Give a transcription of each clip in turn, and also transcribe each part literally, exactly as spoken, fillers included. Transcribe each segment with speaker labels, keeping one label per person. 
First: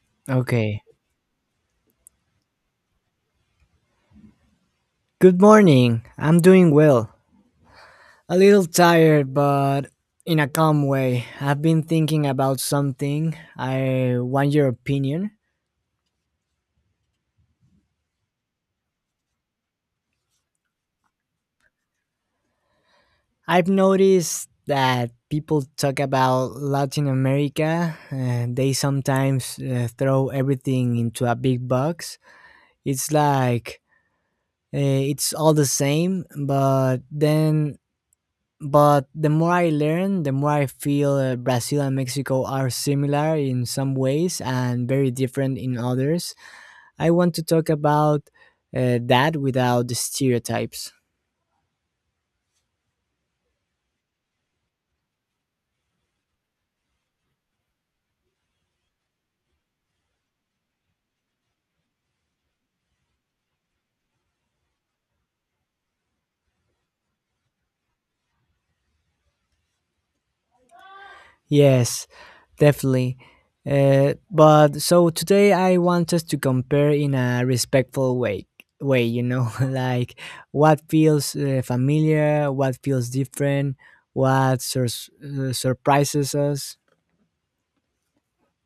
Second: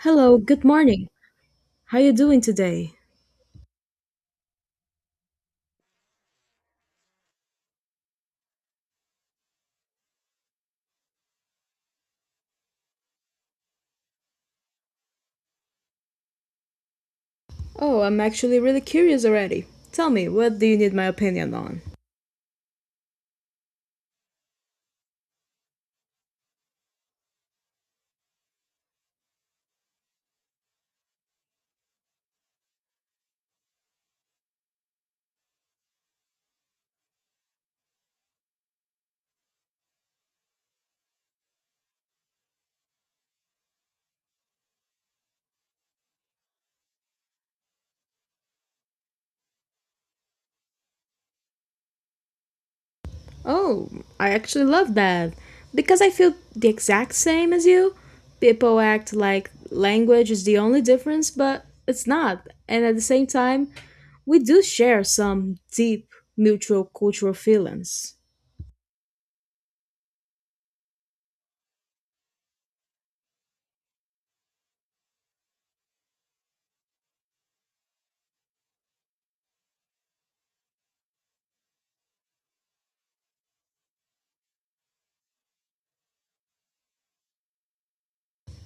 Speaker 1: Hello, good
Speaker 2: Okay.
Speaker 1: morning. How you doing today?
Speaker 2: Good morning. I'm doing well. A little tired, but in a calm way. I've been thinking about something. I want your opinion.
Speaker 1: Oh, I'm actually really curious already. Tell me, what do you need my opinion on?
Speaker 2: I've noticed that people talk about Latin America, and they sometimes uh, throw everything into a big box. It's like, uh, it's all the same, but then, But the more I learn, the more I feel, uh, Brazil and Mexico are similar in some ways and very different in others. I want to talk about uh, that without the stereotypes.
Speaker 1: Oh, I actually love that. Because I feel the exact same as you. People act like language is the only difference, but it's not. And at the same time, we do share some deep mutual cultural feelings.
Speaker 2: Yes, definitely. Uh, but so today I want us to compare in a respectful way. Way, you know, like what feels uh, familiar, what feels different, what sur- uh, surprises us.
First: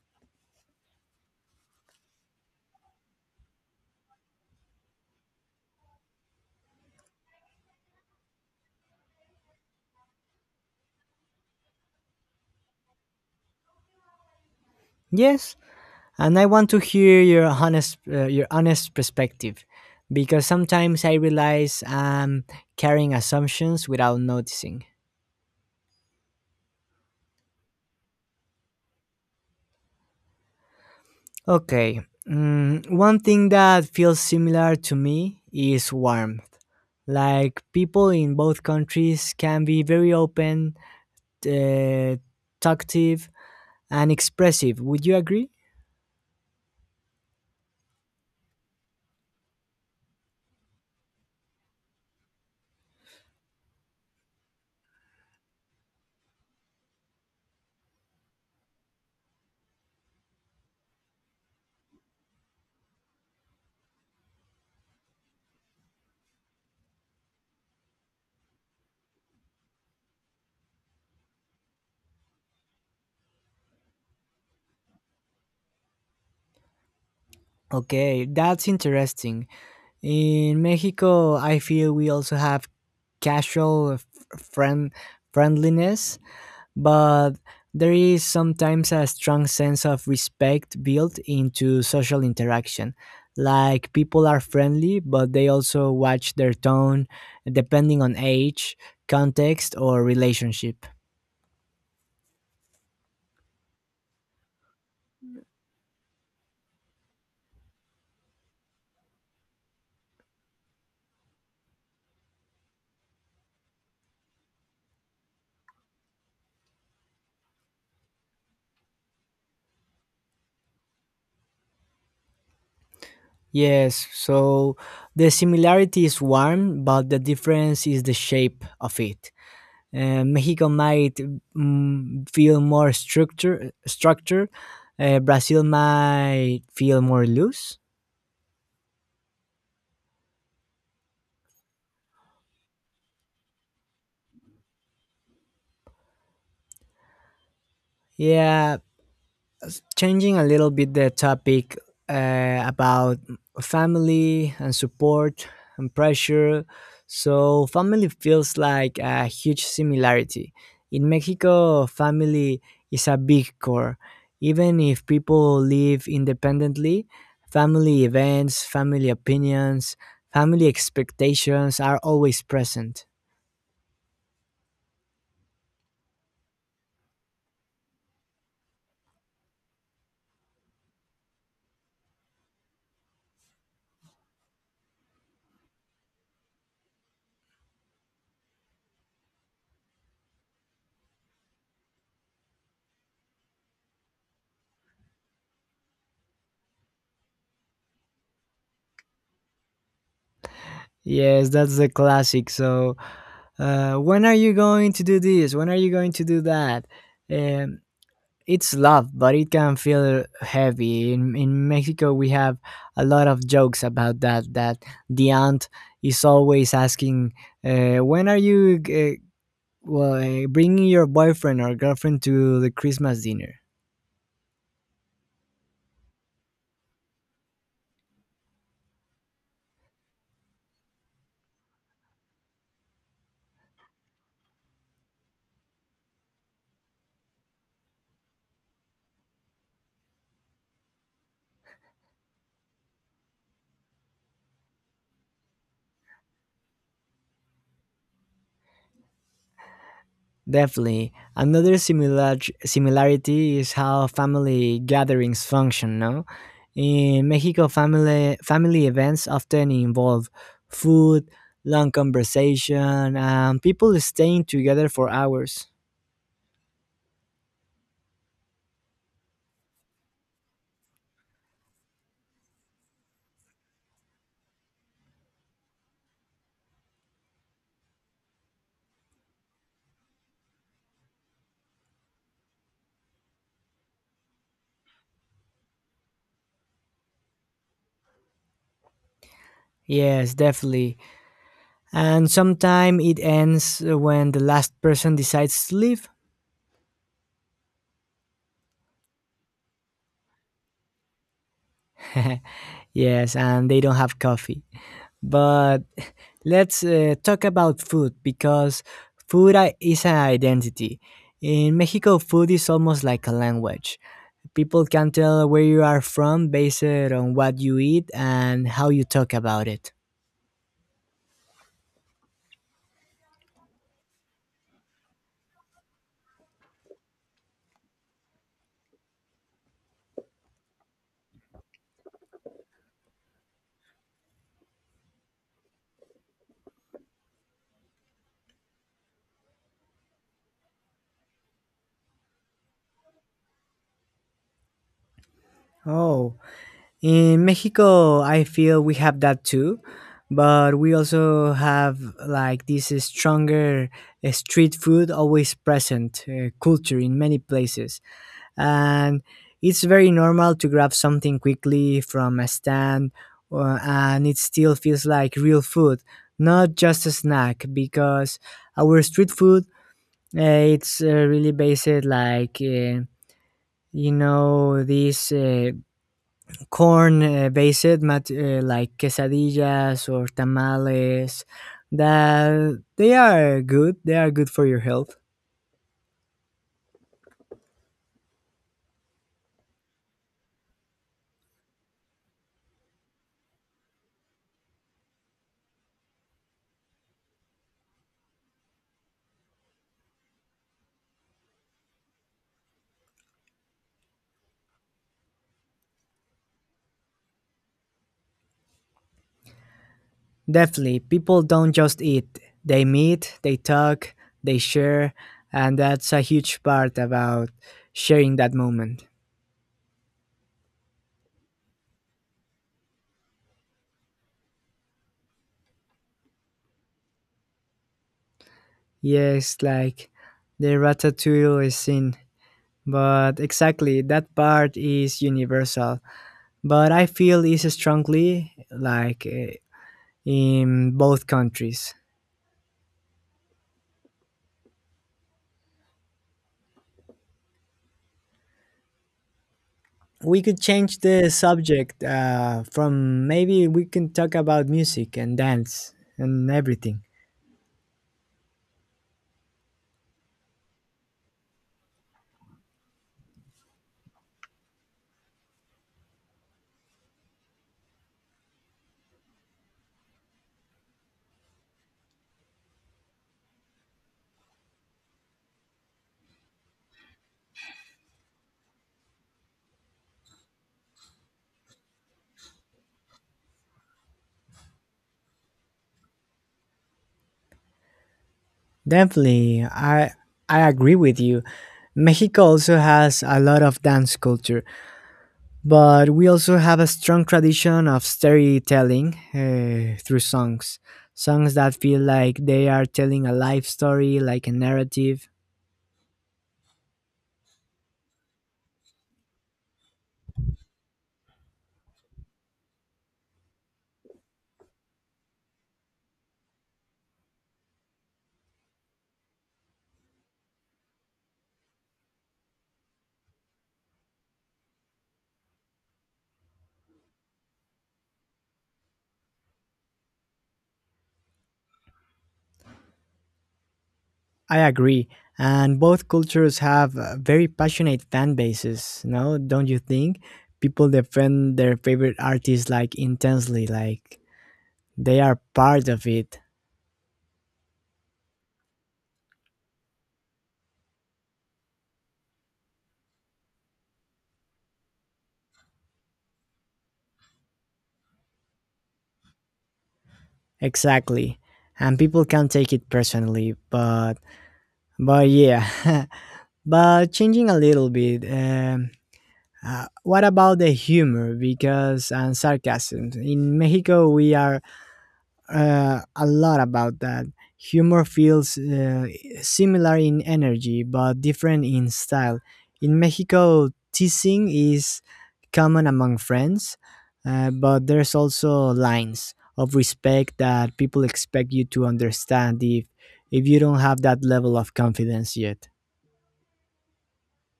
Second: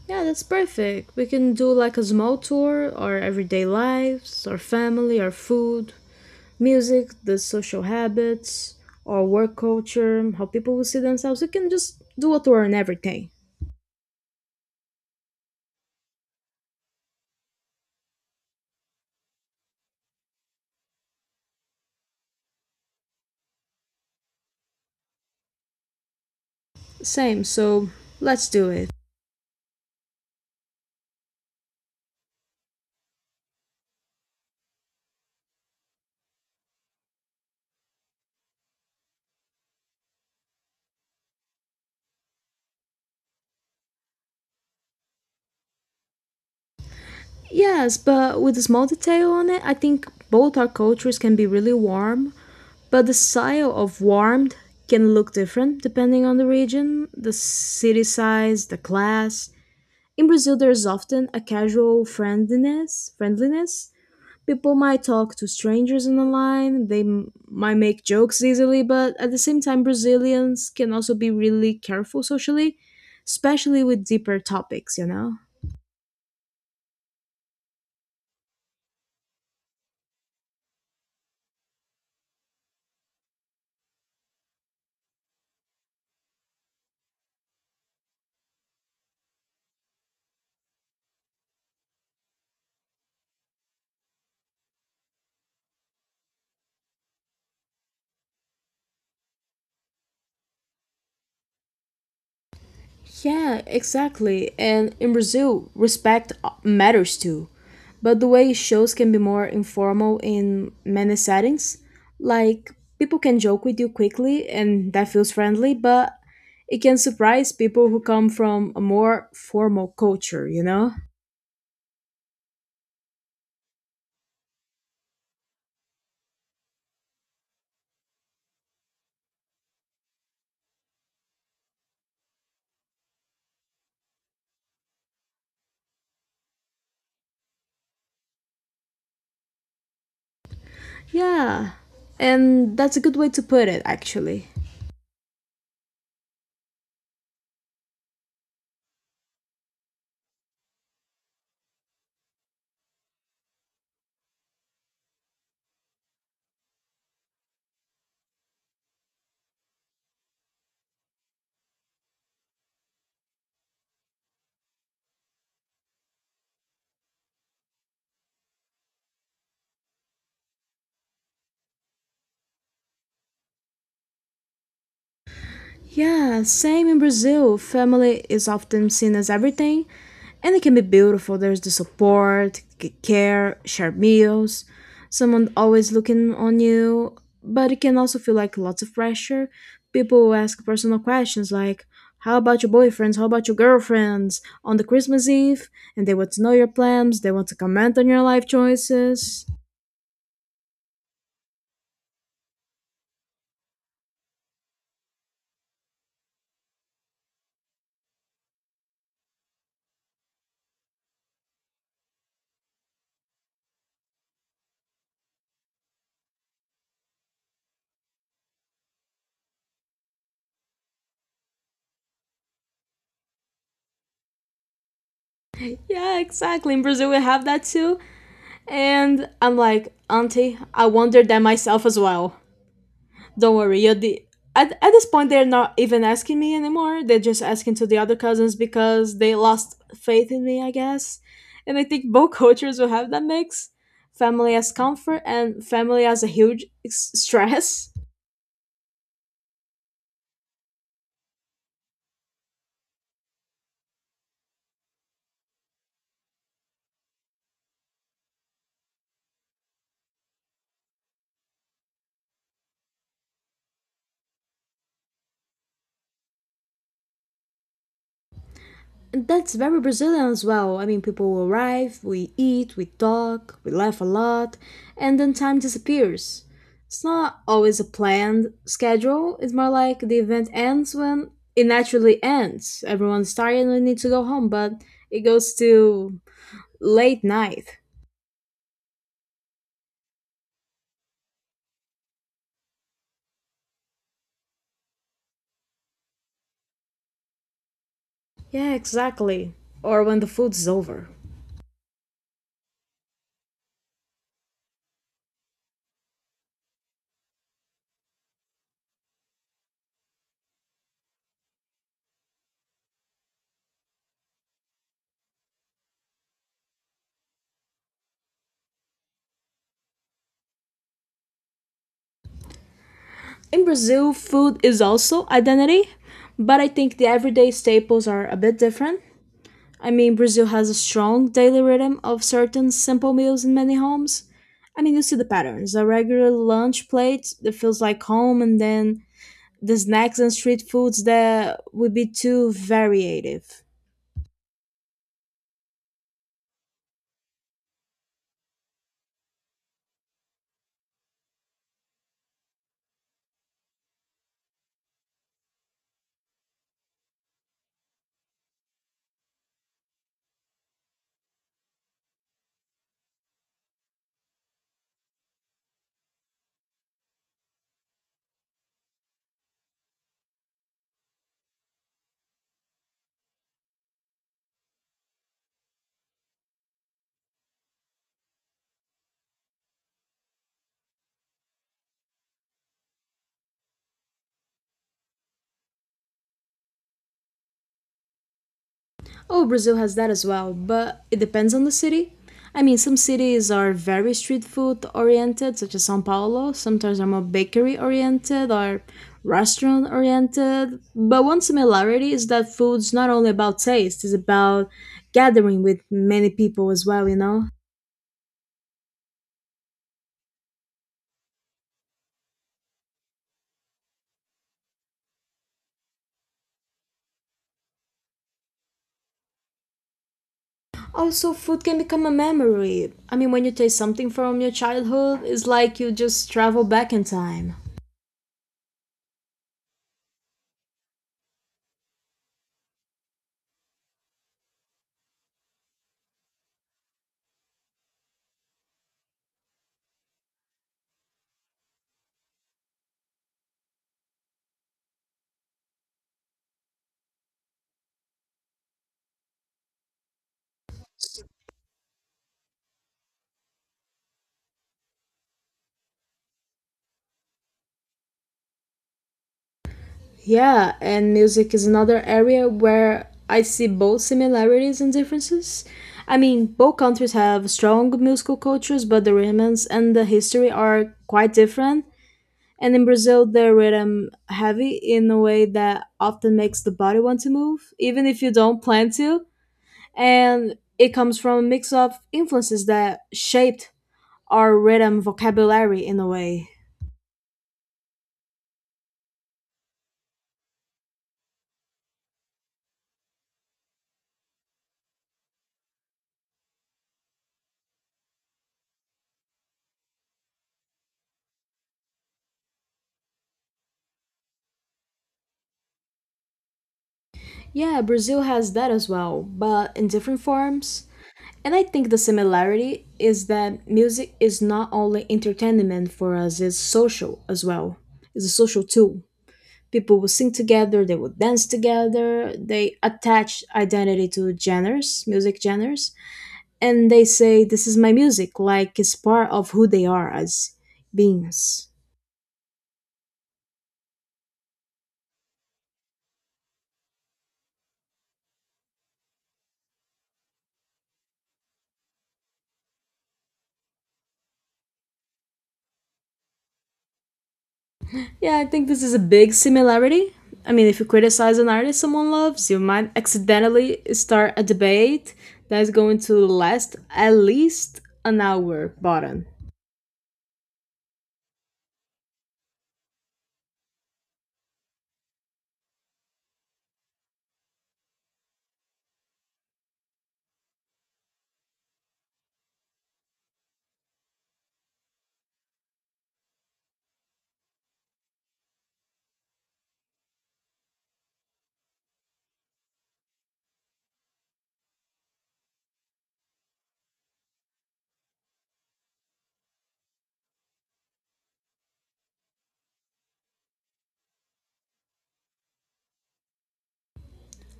Speaker 1: Yeah, that's perfect. We can do like a small tour, or everyday lives, or family, or food, music, the social habits, or work culture, how people will see themselves. We can just do a tour on everything.
Speaker 2: Yes, and I want to hear your honest uh, your honest perspective, because sometimes I realize I'm carrying assumptions without noticing.
Speaker 1: Same, so let's do it.
Speaker 2: Okay, mm, one thing that feels similar to me is warmth. Like people in both countries can be very open, uh, talkative, and expressive. Would you agree?
Speaker 1: Yes, but with a small detail on it, I think both our cultures can be really warm, but the style of warmed can look different depending on the region, the city size, the class. In Brazil, there's often a casual friendliness, friendliness People might talk to strangers in the line. They m- might make jokes easily, but at the same time, Brazilians can also be really careful socially, especially with deeper topics you know
Speaker 2: Okay, that's interesting. In Mexico, I feel we also have casual f- friend friendliness, but there is sometimes a strong sense of respect built into social interaction. Like people are friendly, but they also watch their tone depending on age, context, or relationship.
Speaker 1: Yeah, exactly. And in Brazil, respect uh, matters too, but the way it shows can be more informal in many settings. Like, people can joke with you quickly and that feels friendly, but it can surprise people who come from a more formal culture you know
Speaker 2: Yes, so the similarity is warm, but the difference is the shape of it. Uh, Mexico might, mm, feel more structure structure. Uh, Brazil might feel more loose.
Speaker 1: Yeah, and that's a good way to put it, actually.
Speaker 2: Yeah, changing a little bit the topic, uh, about family and support and pressure. So, family feels like a huge similarity. In Mexico, family is a big core. Even if people live independently, family events, family opinions, family expectations are always present.
Speaker 1: Yeah, same in Brazil. Family is often seen as everything, and it can be beautiful. There's the support, c- care, shared meals, someone always looking on you, but it can also feel like lots of pressure. People will ask personal questions like, how about your boyfriends? How about your girlfriends? On the Christmas Eve, and they want to know your plans, they want to comment on your life choices.
Speaker 2: Yes, that's the classic. So, uh, when are you going to do this? When are you going to do that? Um, It's love, but it can feel heavy. In in Mexico, we have a lot of jokes about that. That the aunt is always asking, uh, "When are you, uh, well, eh, bringing your boyfriend or girlfriend to the Christmas dinner?"
Speaker 1: Yeah, exactly. In Brazil, we have that too. And I'm like, Auntie, I wondered that myself as well. Don't worry, you're the. At, at this point, they're not even asking me anymore. They're just asking to the other cousins because they lost faith in me, I guess. And I think both cultures will have that mix, family as comfort and family as a huge s- stress.
Speaker 2: Definitely. Another similar similarity is how family gatherings function, no? In Mexico, family family events often involve food, long conversation, and people staying together for hours.
Speaker 1: That's very Brazilian as well. I mean, people arrive, we eat, we talk, we laugh a lot, and then time disappears. It's not always a planned schedule, it's more like the event ends when it naturally ends. Everyone's tired and we need to go home, but it goes to late night.
Speaker 2: Yes, definitely. And sometimes it ends when the last person decides to leave.
Speaker 1: Yeah, exactly. Or when the food's over.
Speaker 2: Yes, and they don't have coffee. But let's uh, talk about food, because food i- is an identity. In Mexico, food is almost like a language. People can tell where you are from based on what you eat and how you talk about it.
Speaker 1: In Brazil, food is also identity, but I think the everyday staples are a bit different. I mean, Brazil has a strong daily rhythm of certain simple meals in many homes. I mean, you see the patterns, a regular lunch plate that feels like home, and then the snacks and street foods that would be too variative.
Speaker 2: Oh, in Mexico, I feel we have that too, but we also have like this stronger uh, street food always present uh, culture in many places. And it's very normal to grab something quickly from a stand, uh, and it still feels like real food, not just a snack, because our street food, uh, it's uh, really based like, uh, you know these, uh, corn uh, based, mat- uh, like quesadillas or tamales, that they are good they are good for your health.
Speaker 1: Oh, Brazil has that as well, but it depends on the city. I mean, some cities are very street food oriented, such as São Paulo. Sometimes are more bakery oriented or restaurant oriented. But one similarity is that food's not only about taste, it's about gathering with many people as well, you know?
Speaker 2: Definitely, people don't just eat, they meet, they talk, they share, and that's a huge part about sharing that moment.
Speaker 1: Also, food can become a memory. I mean, when you taste something from your childhood, it's like you just travel back in time.
Speaker 2: Yes, like the ratatouille is in, but exactly, that part is universal. But I feel is strongly like, eh, in both countries. We could change the subject, uh, from maybe we can talk about music and dance and everything.
Speaker 1: Yeah, and music is another area where I see both similarities and differences. I mean, both countries have strong musical cultures, but the rhythms and the history are quite different. And in Brazil, the rhythm heavy in a way that often makes the body want to move, even if you don't plan to. And it comes from a mix of influences that shaped our rhythm vocabulary in a way.
Speaker 2: Definitely, I I agree with you. Mexico also has a lot of dance culture, but we also have a strong tradition of storytelling, eh, through songs. Songs that feel like they are telling a life story, like a narrative.
Speaker 1: Yeah, Brazil has that as well, but in different forms. And I think the similarity is that music is not only entertainment for us, it's social as well. It's a social tool. People will sing together, they will dance together, they attach identity to genres, music genres, and they say, this is my music, like it's part of who they are as beings.
Speaker 2: I agree. And both cultures have uh, very passionate fan bases, no? Don't you think? People defend their favorite artists like intensely, like they are part of it.
Speaker 1: Yeah, I think this is a big similarity. I mean, if you criticize an artist someone loves, you might accidentally start a debate that's going to last at least an hour, bottom.
Speaker 2: Exactly. And people can take it personally, but but yeah, but changing a little bit. Um, uh, what about the humor? Because, and sarcasm, in Mexico we are uh, a lot about that. Humor feels uh, similar in energy but different in style. In Mexico, teasing is common among friends, uh, but there's also lines of respect that people expect you to understand, if if you don't have that level of confidence yet.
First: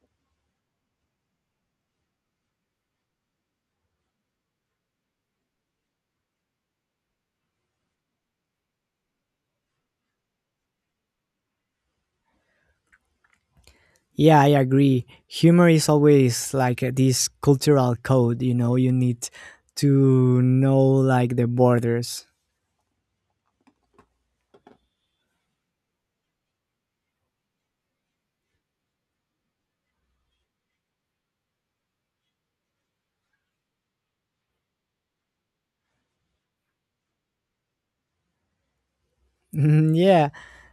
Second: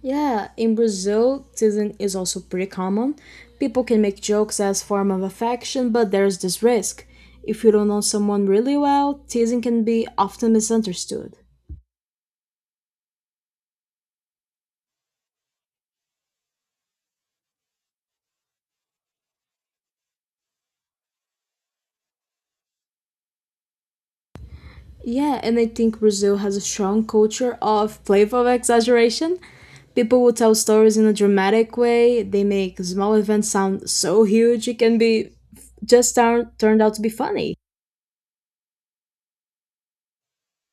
Speaker 1: Yeah, in Brazil, teasing is also pretty common. People can make jokes as form of affection, but there's this risk. If you don't know someone really well, teasing can be often misunderstood.
Speaker 2: Yeah, I agree. Humor is always like, uh, this cultural code, you know, you need to know like the borders.
Speaker 1: Yeah, and I think Brazil has a strong culture of playful exaggeration. People will tell stories in a dramatic way. They make small events sound so huge it can be just turn, turned out to be funny.
Speaker 2: Yeah,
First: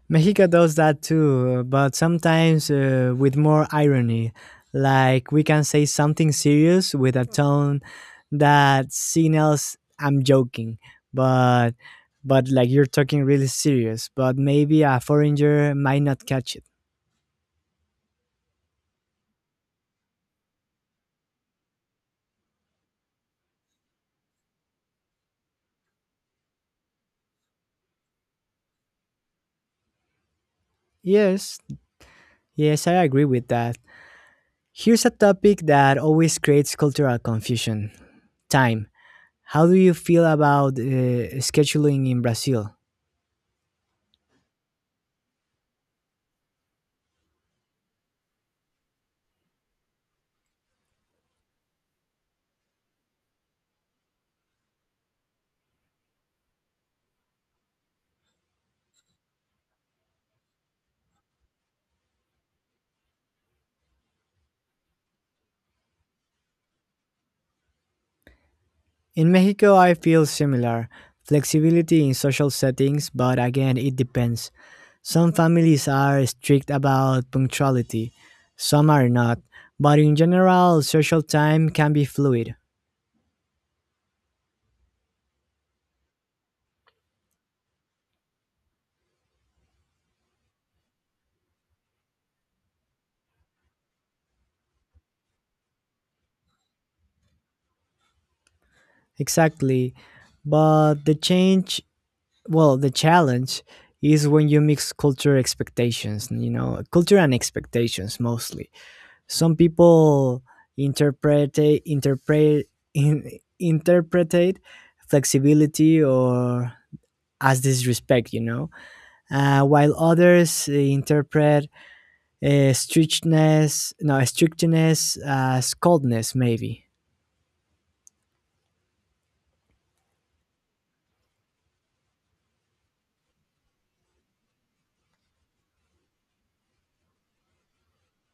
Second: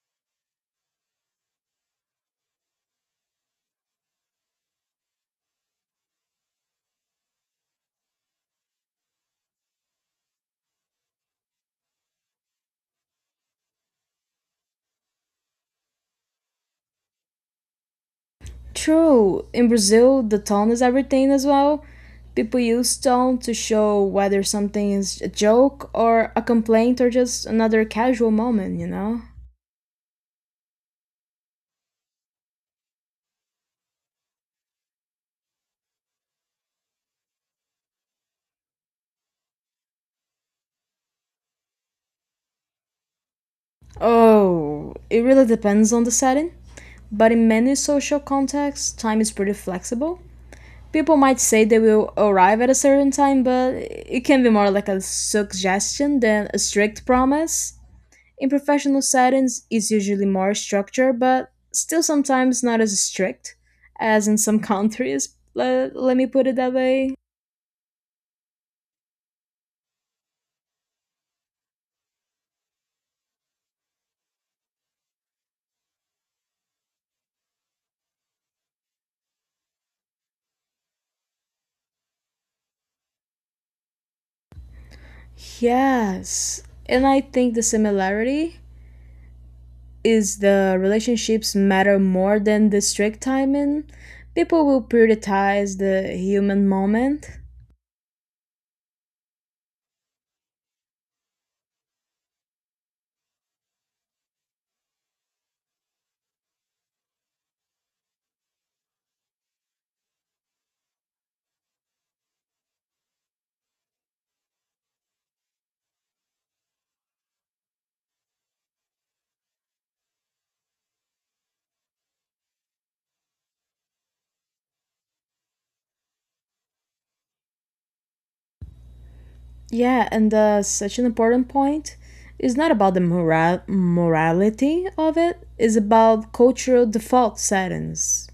Speaker 2: Mexico does that too, but sometimes, uh, with more irony. Like we can say something serious with a tone that signals I'm joking, but but like you're talking really serious, but maybe a foreigner might not catch it.
Speaker 1: True. In Brazil, the tone is everything as well. People use tone to show whether something is a joke or a complaint or just another casual moment, you know?
Speaker 2: Yes, yes, I agree with that. Here's a topic that always creates cultural confusion: time. How do you feel about, uh, scheduling in Brazil?
Speaker 1: Oh, it really depends on the setting. But in many social contexts, time is pretty flexible. People might say they will arrive at a certain time, but it can be more like a suggestion than a strict promise. In professional settings, it's usually more structured, but still sometimes not as strict as in some countries. Let, let me put it that way.
Speaker 2: In Mexico, I feel similar flexibility in social settings, but again, it depends. Some families are strict about punctuality, some are not, but in general, social time can be fluid.
Speaker 1: Yes. And I think the similarity is the relationships matter more than the strict timing. People will prioritize the human moment.
Speaker 2: Exactly. But the change, well, the challenge is when you mix culture expectations, you know, culture and expectations mostly. Some people interpret interpret in, interpretate flexibility, or as disrespect, you know uh, while others interpret, uh, strictness, no, strictness as coldness maybe.
Speaker 1: Yeah, and uh, such an important point is not about the moral morality of it, it's about cultural default settings.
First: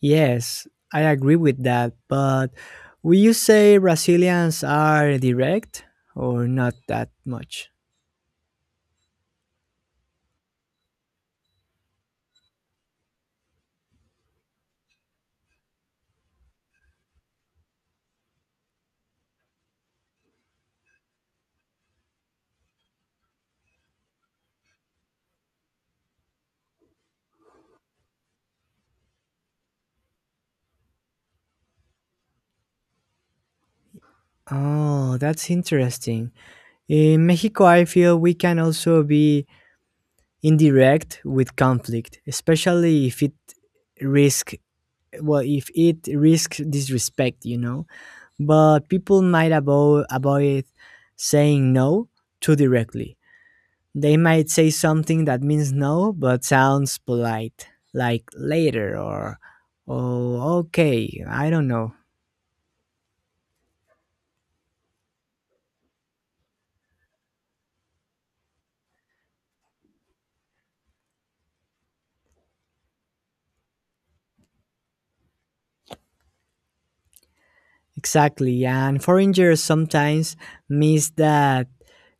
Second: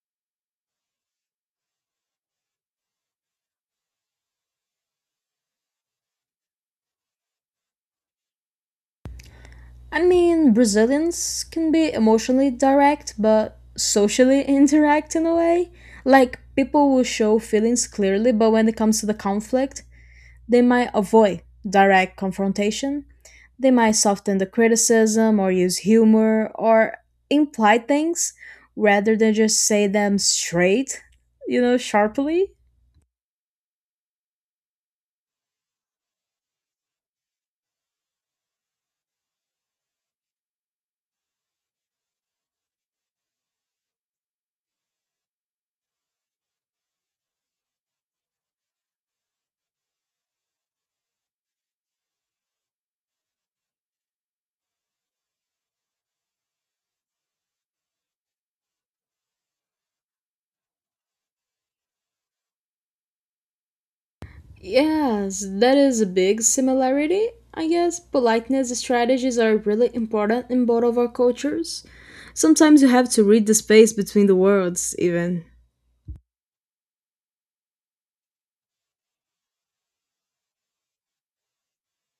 Speaker 2: Yes, I agree with that, but will you say Brazilians are direct, or not that much?
Speaker 1: I mean, Brazilians can be emotionally direct, but socially indirect in a way. Like, people will show feelings clearly, but when it comes to the conflict, they might avoid direct confrontation, they might soften the criticism or use humor or imply things rather than just say them straight, you know, sharply.
Speaker 2: Oh, that's interesting. In Mexico, I feel we can also be indirect with conflict, especially if it risk well if it risks disrespect, you know. But people might avo- avoid saying no too directly. They might say something that means no but sounds polite, like "later," or "oh, okay, I don't know."
Speaker 1: Yes, that is a big similarity. I guess politeness strategies are really important in both of our cultures. Sometimes you have to read the space between the words, even.
Speaker 2: Exactly, and foreigners sometimes miss that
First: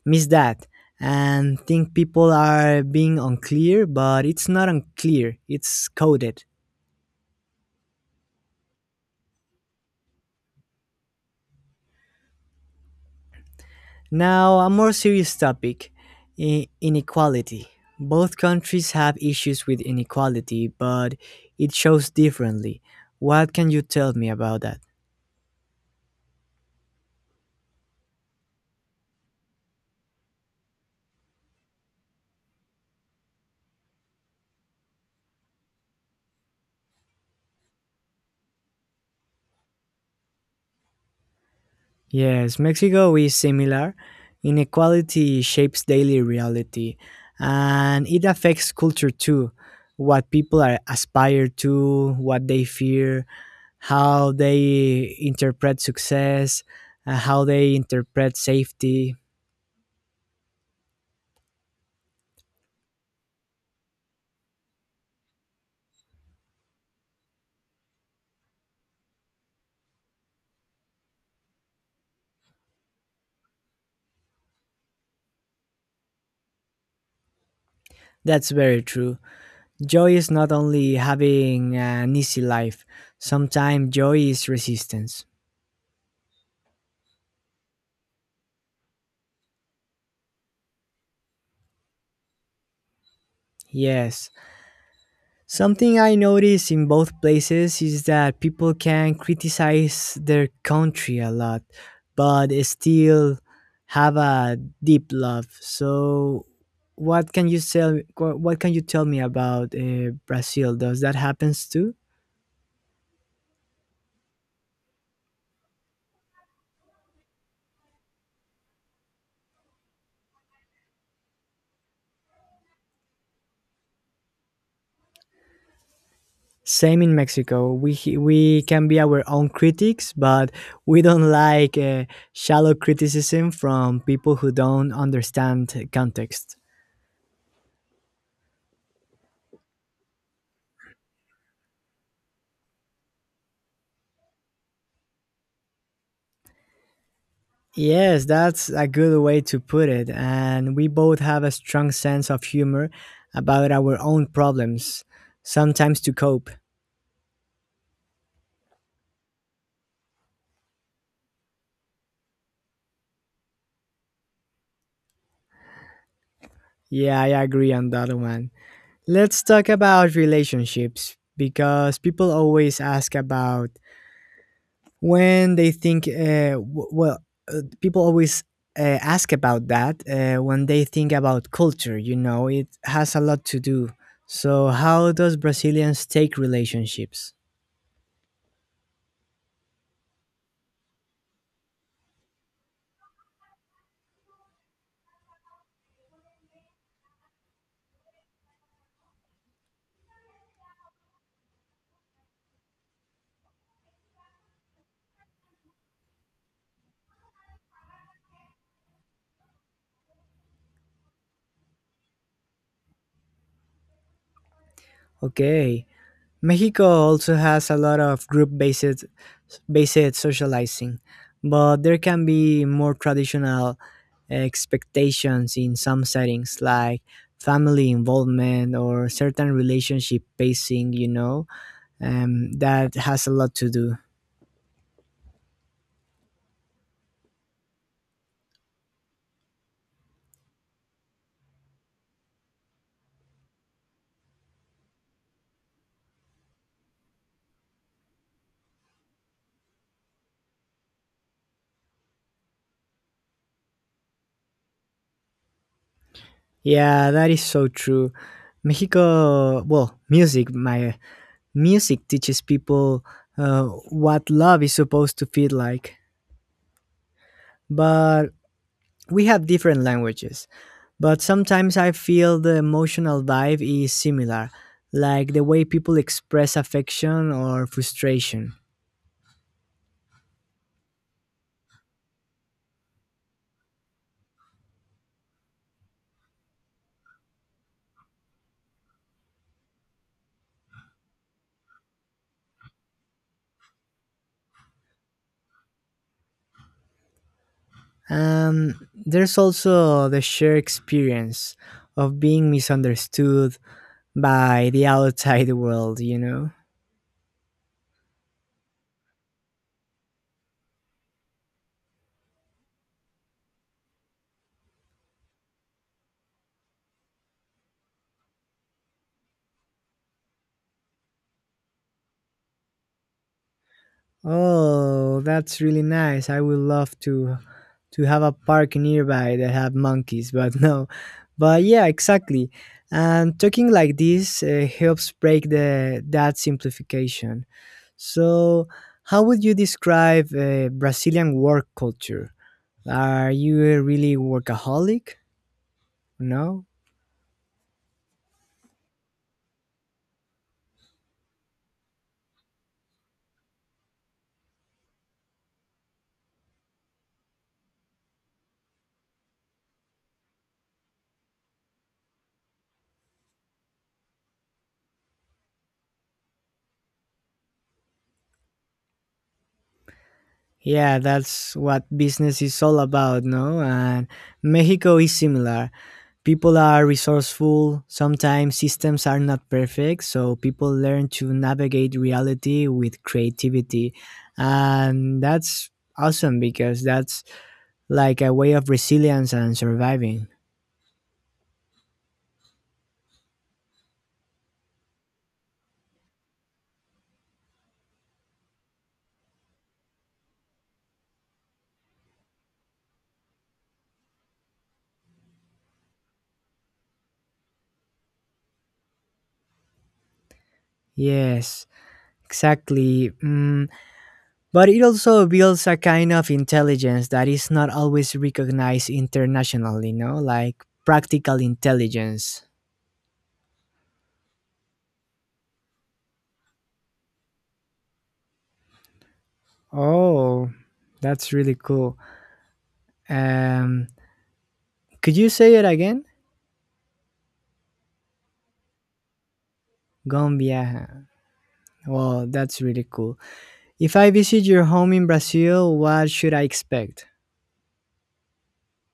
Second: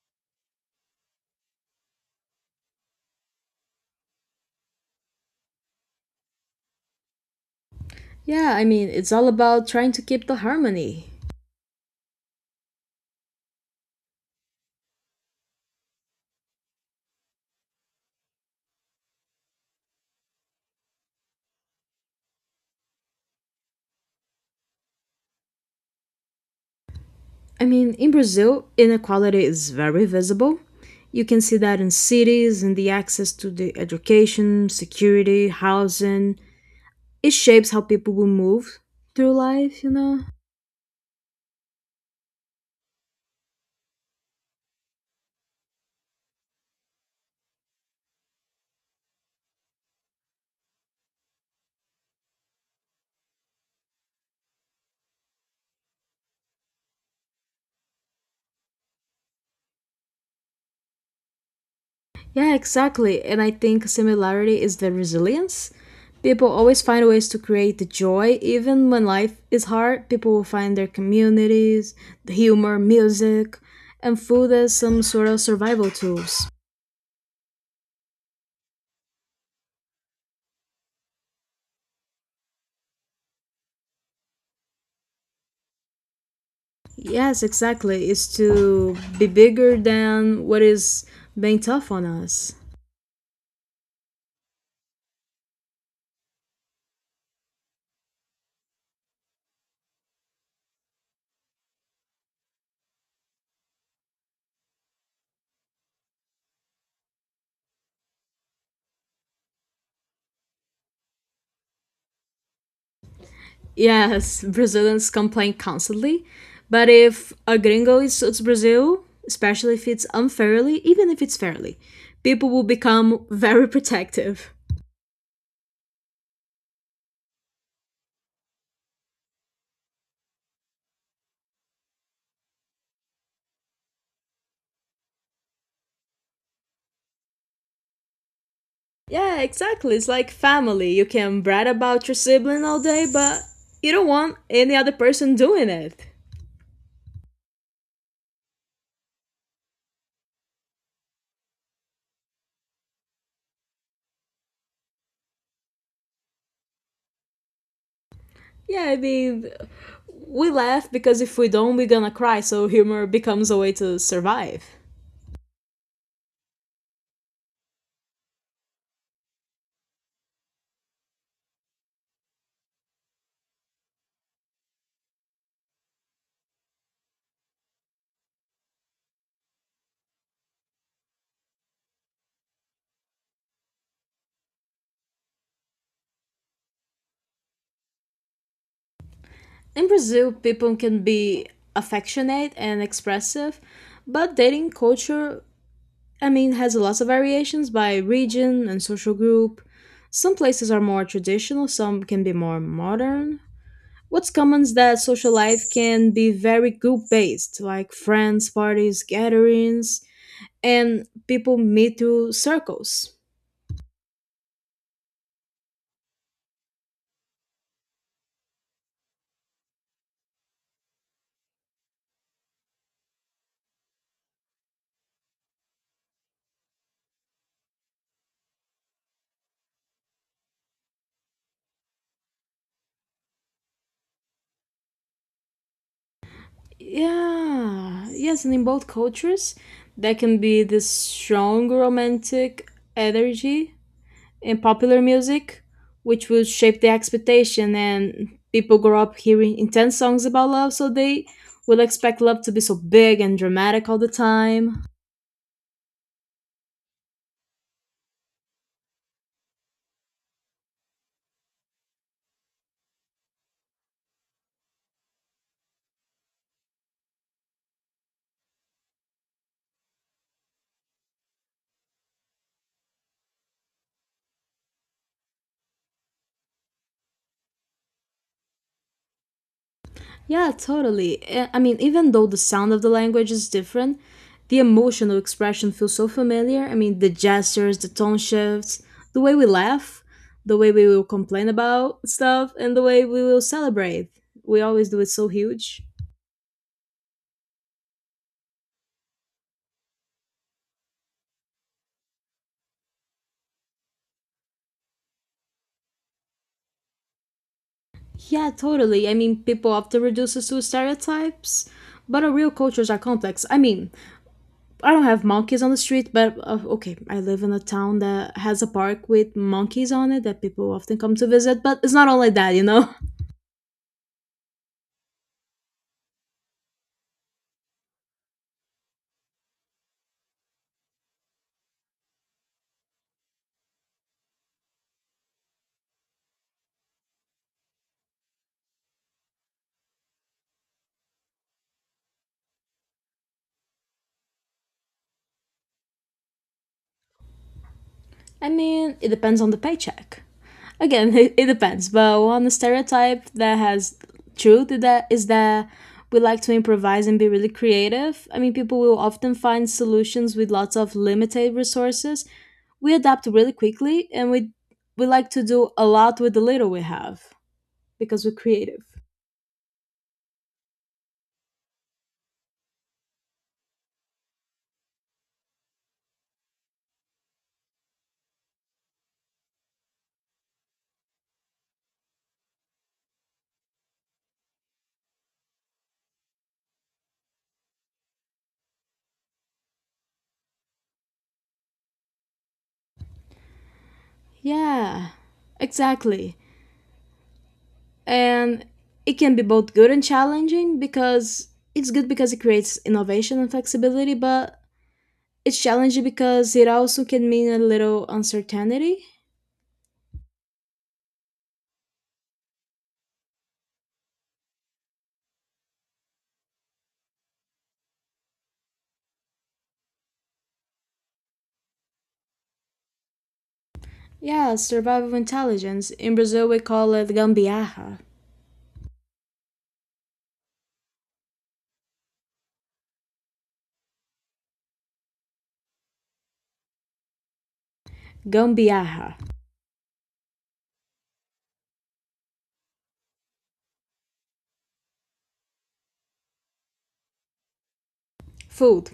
Speaker 2: miss that and think people are being unclear, but it's not unclear, it's coded.
Speaker 1: Yeah, I mean, it's all about trying to keep the harmony.
Speaker 2: Now, a more serious topic, i- inequality. Both countries have issues with inequality, but it shows differently. What can you tell me about that?
Speaker 1: I mean, in Brazil, inequality is very visible. You can see that in cities and the access to the education, security, housing. It shapes how people will move through life, you know?
Speaker 2: Yes, Mexico is similar. Inequality shapes daily reality, and it affects culture too. What people are aspire to, what they fear, how they interpret success, uh, how they interpret safety.
Speaker 1: Yeah, exactly. And I think similarity is the resilience. People always find ways to create the joy. Even when life is hard, people will find their communities, the humor, music, and food as some sort of survival tools.
Speaker 2: That's very true. Joy is not only having uh, an easy life, sometimes joy is resistance.
Speaker 1: Yes, exactly. It's to be bigger than what is being tough on us.
Speaker 2: Yes. Something I notice in both places is that people can criticize their country a lot, but still have a deep love. So, what can you tell? What can you tell me about, uh, Brazil? Does that happens too?
Speaker 1: Yes, Brazilians complain constantly, but if a gringo insults Brazil, especially if it's unfairly, even if it's fairly, people will become very protective.
Speaker 2: Same in Mexico. We he- we can be our own critics, but we don't like, uh, shallow criticism from people who don't understand context.
Speaker 1: Yeah, exactly. It's like family. You can brag about your sibling all day, but you don't want any other person doing it.
Speaker 2: Yes, that's a good way to put it. And we both have a strong sense of humor about our own problems, sometimes to cope.
Speaker 1: Yeah, I mean, we laugh because if we don't, we're gonna cry, so humor becomes a way to survive.
Speaker 2: Yeah, I agree on that one. Let's talk about relationships, because people always ask about, when they think, uh, w- well, uh, people always uh, ask about that, uh, when they think about culture, you know, it has a lot to do. So, how does Brazilians take relationships?
Speaker 1: In Brazil, people can be affectionate and expressive, but dating culture, I mean, has lots of variations by region and social group. Some places are more traditional, some can be more modern. What's common is that social life can be very group based, like friends, parties, gatherings, and people meet through circles.
Speaker 2: Okay. Mexico also has a lot of group based based socializing, but there can be more traditional expectations in some settings, like family involvement or certain relationship pacing, you know um, that has a lot to do.
Speaker 1: Yeah, yes, and in both cultures, there can be this strong romantic energy in popular music, which will shape the expectation, and people grow up hearing intense songs about love, so they will expect love to be so big and dramatic all the time.
Speaker 2: Yeah, that is so true. Mexico, well, music, my music teaches people uh, what love is supposed to feel like. But we have different languages. But sometimes I feel the emotional vibe is similar, like the way people express affection or frustration.
Speaker 1: Yeah, totally. Eh, I mean, even though the sound of the language is different, the emotional expression feels so familiar. I mean, the gestures, the tone shifts, the way we laugh, the way we will complain about stuff, and the way we will celebrate. We always do it so huge.
Speaker 2: Um, there's also the shared experience of being misunderstood by the outside world, you know.
Speaker 1: Yeah, totally. I mean, people often reduce us to stereotypes, but our real cultures are complex. I mean, I don't have monkeys on the street, but uh, okay, I live in a town that has a park with monkeys on it that people often come to visit, but it's not all like that, you know?
Speaker 2: Oh, that's really nice. I would love to to have a park nearby that have monkeys, but no. But yeah, exactly. And talking like this uh, helps break the that simplification. So, how would you describe, uh, Brazilian work culture? Are you a really workaholic? No.
Speaker 1: I mean, it depends on the paycheck. Again, it, it depends, but one stereotype that has truth is that is that we like to improvise and be really creative. I mean, people will often find solutions with lots of limited resources. We adapt really quickly and we we like to do a lot with the little we have because we're creative.
Speaker 2: Yeah, that's what business is all about, no? And Mexico is similar. People are resourceful. Sometimes systems are not perfect, so people learn to navigate reality with creativity. And that's awesome, because that's like a way of resilience and surviving.
Speaker 1: Yeah, exactly. And it can be both good and challenging because it's good because it creates innovation and flexibility, but it's challenging because it also can mean a little uncertainty.
Speaker 2: Yes, exactly. Mm. But it also builds a kind of intelligence that is not always recognized internationally, You know, Like practical intelligence.
Speaker 1: Yeah, survival intelligence. In Brazil, we call it gambiarra.
Speaker 2: Oh, that's really cool. Um, could you say it again?
Speaker 1: Gambiarra.
Speaker 2: Gombiaja. Well, that's really cool. If I visit your home in Brazil, what should I expect?
Speaker 1: Food.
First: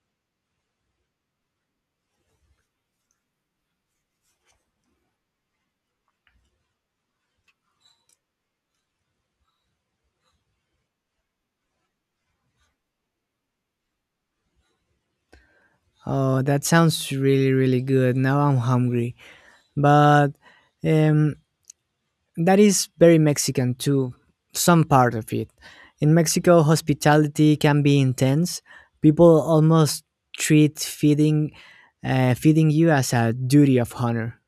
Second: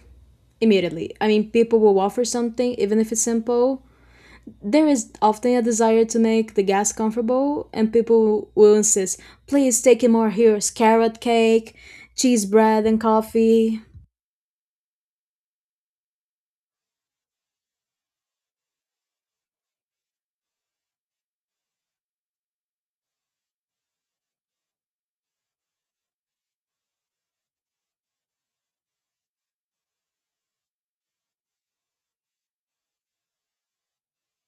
Speaker 1: Immediately. I mean, people will offer something, even if it's simple. There is often a desire to make the guests comfortable, and people will insist, please take it, more here, carrot cake, cheese bread, and coffee.
Speaker 2: Oh, that sounds really, really good. Now I'm hungry. But, um, that is very Mexican too, some part of it. In Mexico, hospitality can be intense. People almost treat feeding, uh, feeding you as a duty of honor.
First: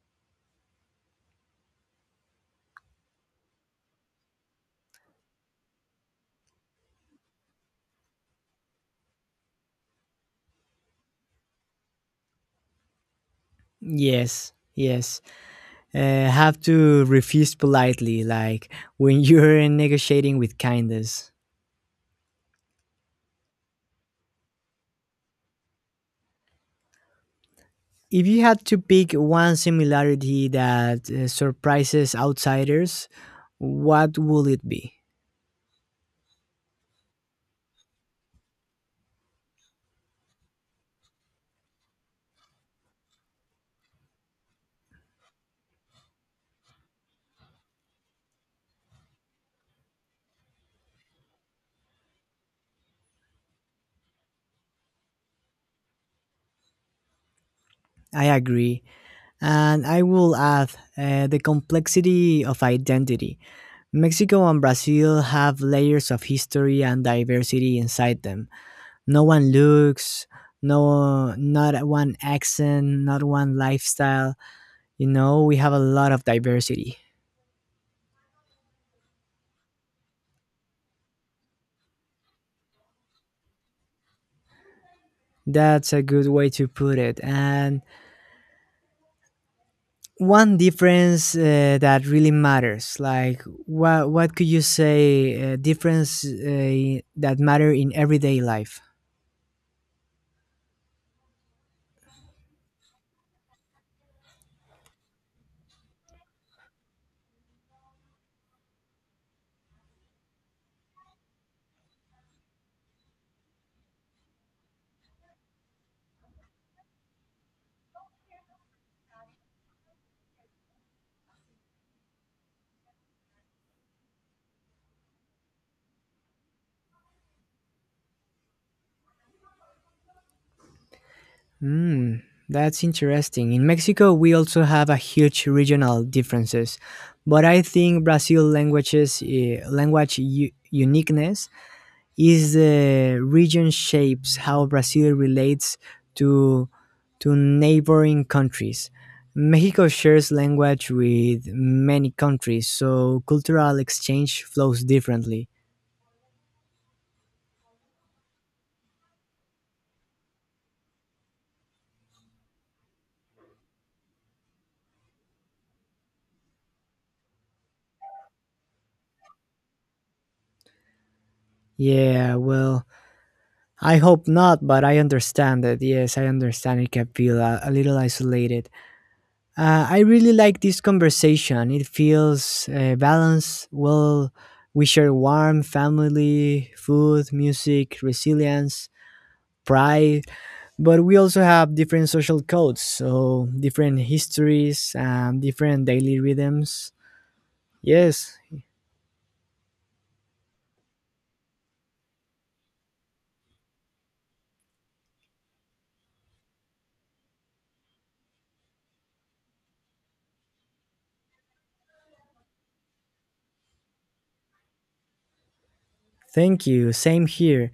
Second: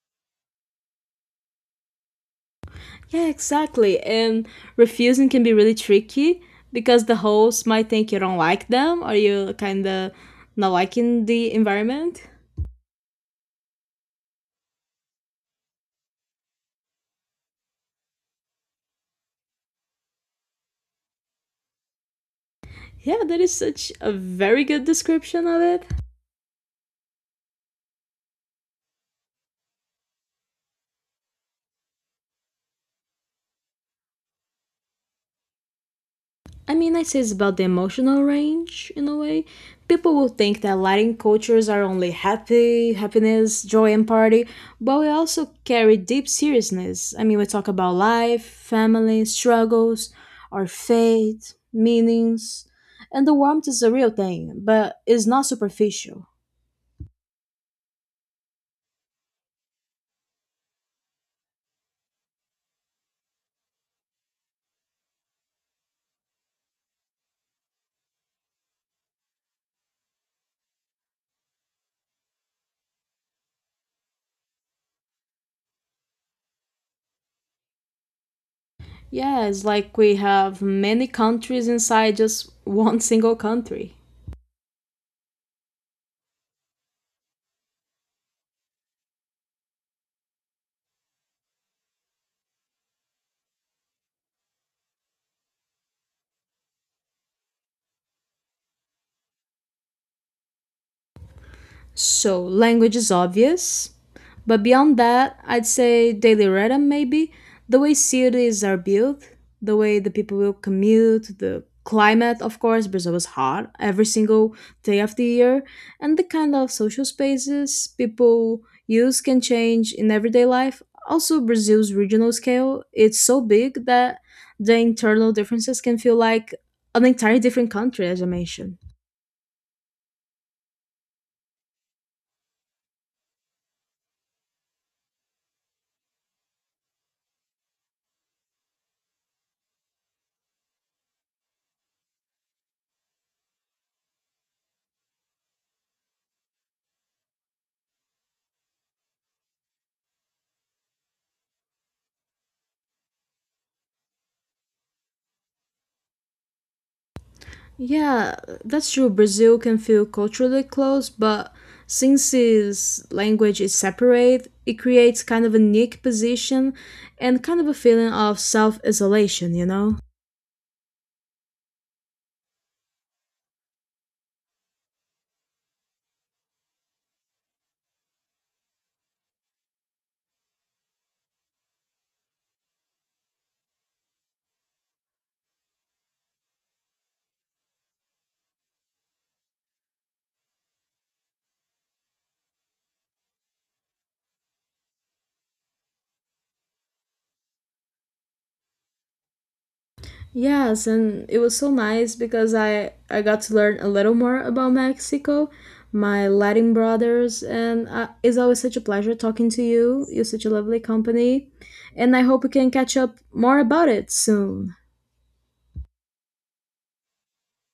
Speaker 1: Yeah, exactly. And refusing can be really tricky because the host might think you don't like them or you kind of not liking the environment.
Speaker 2: Yes, yes. uh, have to refuse politely, like when you're negotiating with kindness.
Speaker 1: Yeah, that is such a very good description of it.
Speaker 2: If you had to pick one similarity that uh, surprises outsiders, what will it be?
Speaker 1: I mean, I say it's about the emotional range in a way. People will think that Latin cultures are only happy, happiness, joy, and party, but we also carry deep seriousness. I mean, we talk about life, family, struggles, our faith, meanings, and the warmth is a real thing, but it's not superficial.
Speaker 2: I agree. And I will add, uh, the complexity of identity. Mexico and Brazil have layers of history and diversity inside them. No one looks, no, not one accent, not one lifestyle. You know, we have a lot of diversity.
Speaker 1: Yeah, it's like we have many countries inside just one single country.
Speaker 2: That's a good way to put it. And one difference, uh, that really matters, like what what could you say, uh, difference, uh, that matter in everyday life?
Speaker 1: So language is obvious, but beyond that, I'd say daily rhythm maybe the way cities are built, the way the people will commute, the climate, of course, Brazil is hot every single day of the year, and the kind of social spaces people use can change in everyday life. Also, Brazil's regional scale it's so big that the internal differences can feel like an entirely different country, as I mentioned.
Speaker 2: Hmm, that's interesting. In Mexico, we also have a huge regional differences, but I think Brazil languages, uh, language u- uniqueness, is the region shapes how Brazil relates to to neighboring countries. Mexico shares language with many countries, so cultural exchange flows differently.
Speaker 1: Yeah, that's true. Brazil can feel culturally close, but since its language is separate, it creates kind of a unique position and kind of a feeling of self isolation, you know?
Speaker 2: Yeah, well, I hope not, but I understand it. Yes, I understand it can feel a, a little isolated. Uh, I really like this conversation. It feels uh, balanced. Well, we share warm family, food, music, resilience, pride, but we also have different social codes, so different histories, um, different daily rhythms. Yes.
Speaker 1: Yes, and it was so nice because I, I got to learn a little more about Mexico, my Latin brothers, and uh, it's always such a pleasure talking to you. You're such a lovely company, and I hope we can catch up more about it soon.
Speaker 2: Thank you, same here.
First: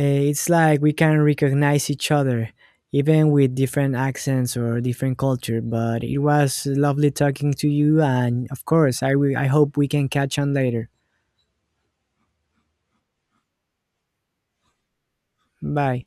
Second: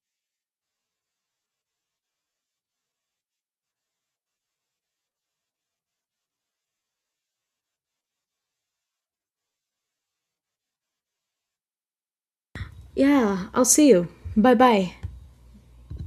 Speaker 2: Uh, it's like we can recognize each other even with different accents or different culture, but it was lovely talking to you, and of course, i, will, I hope we can catch on later.
Speaker 1: Yeah, I'll see you. Bye bye.
Speaker 2: Bye.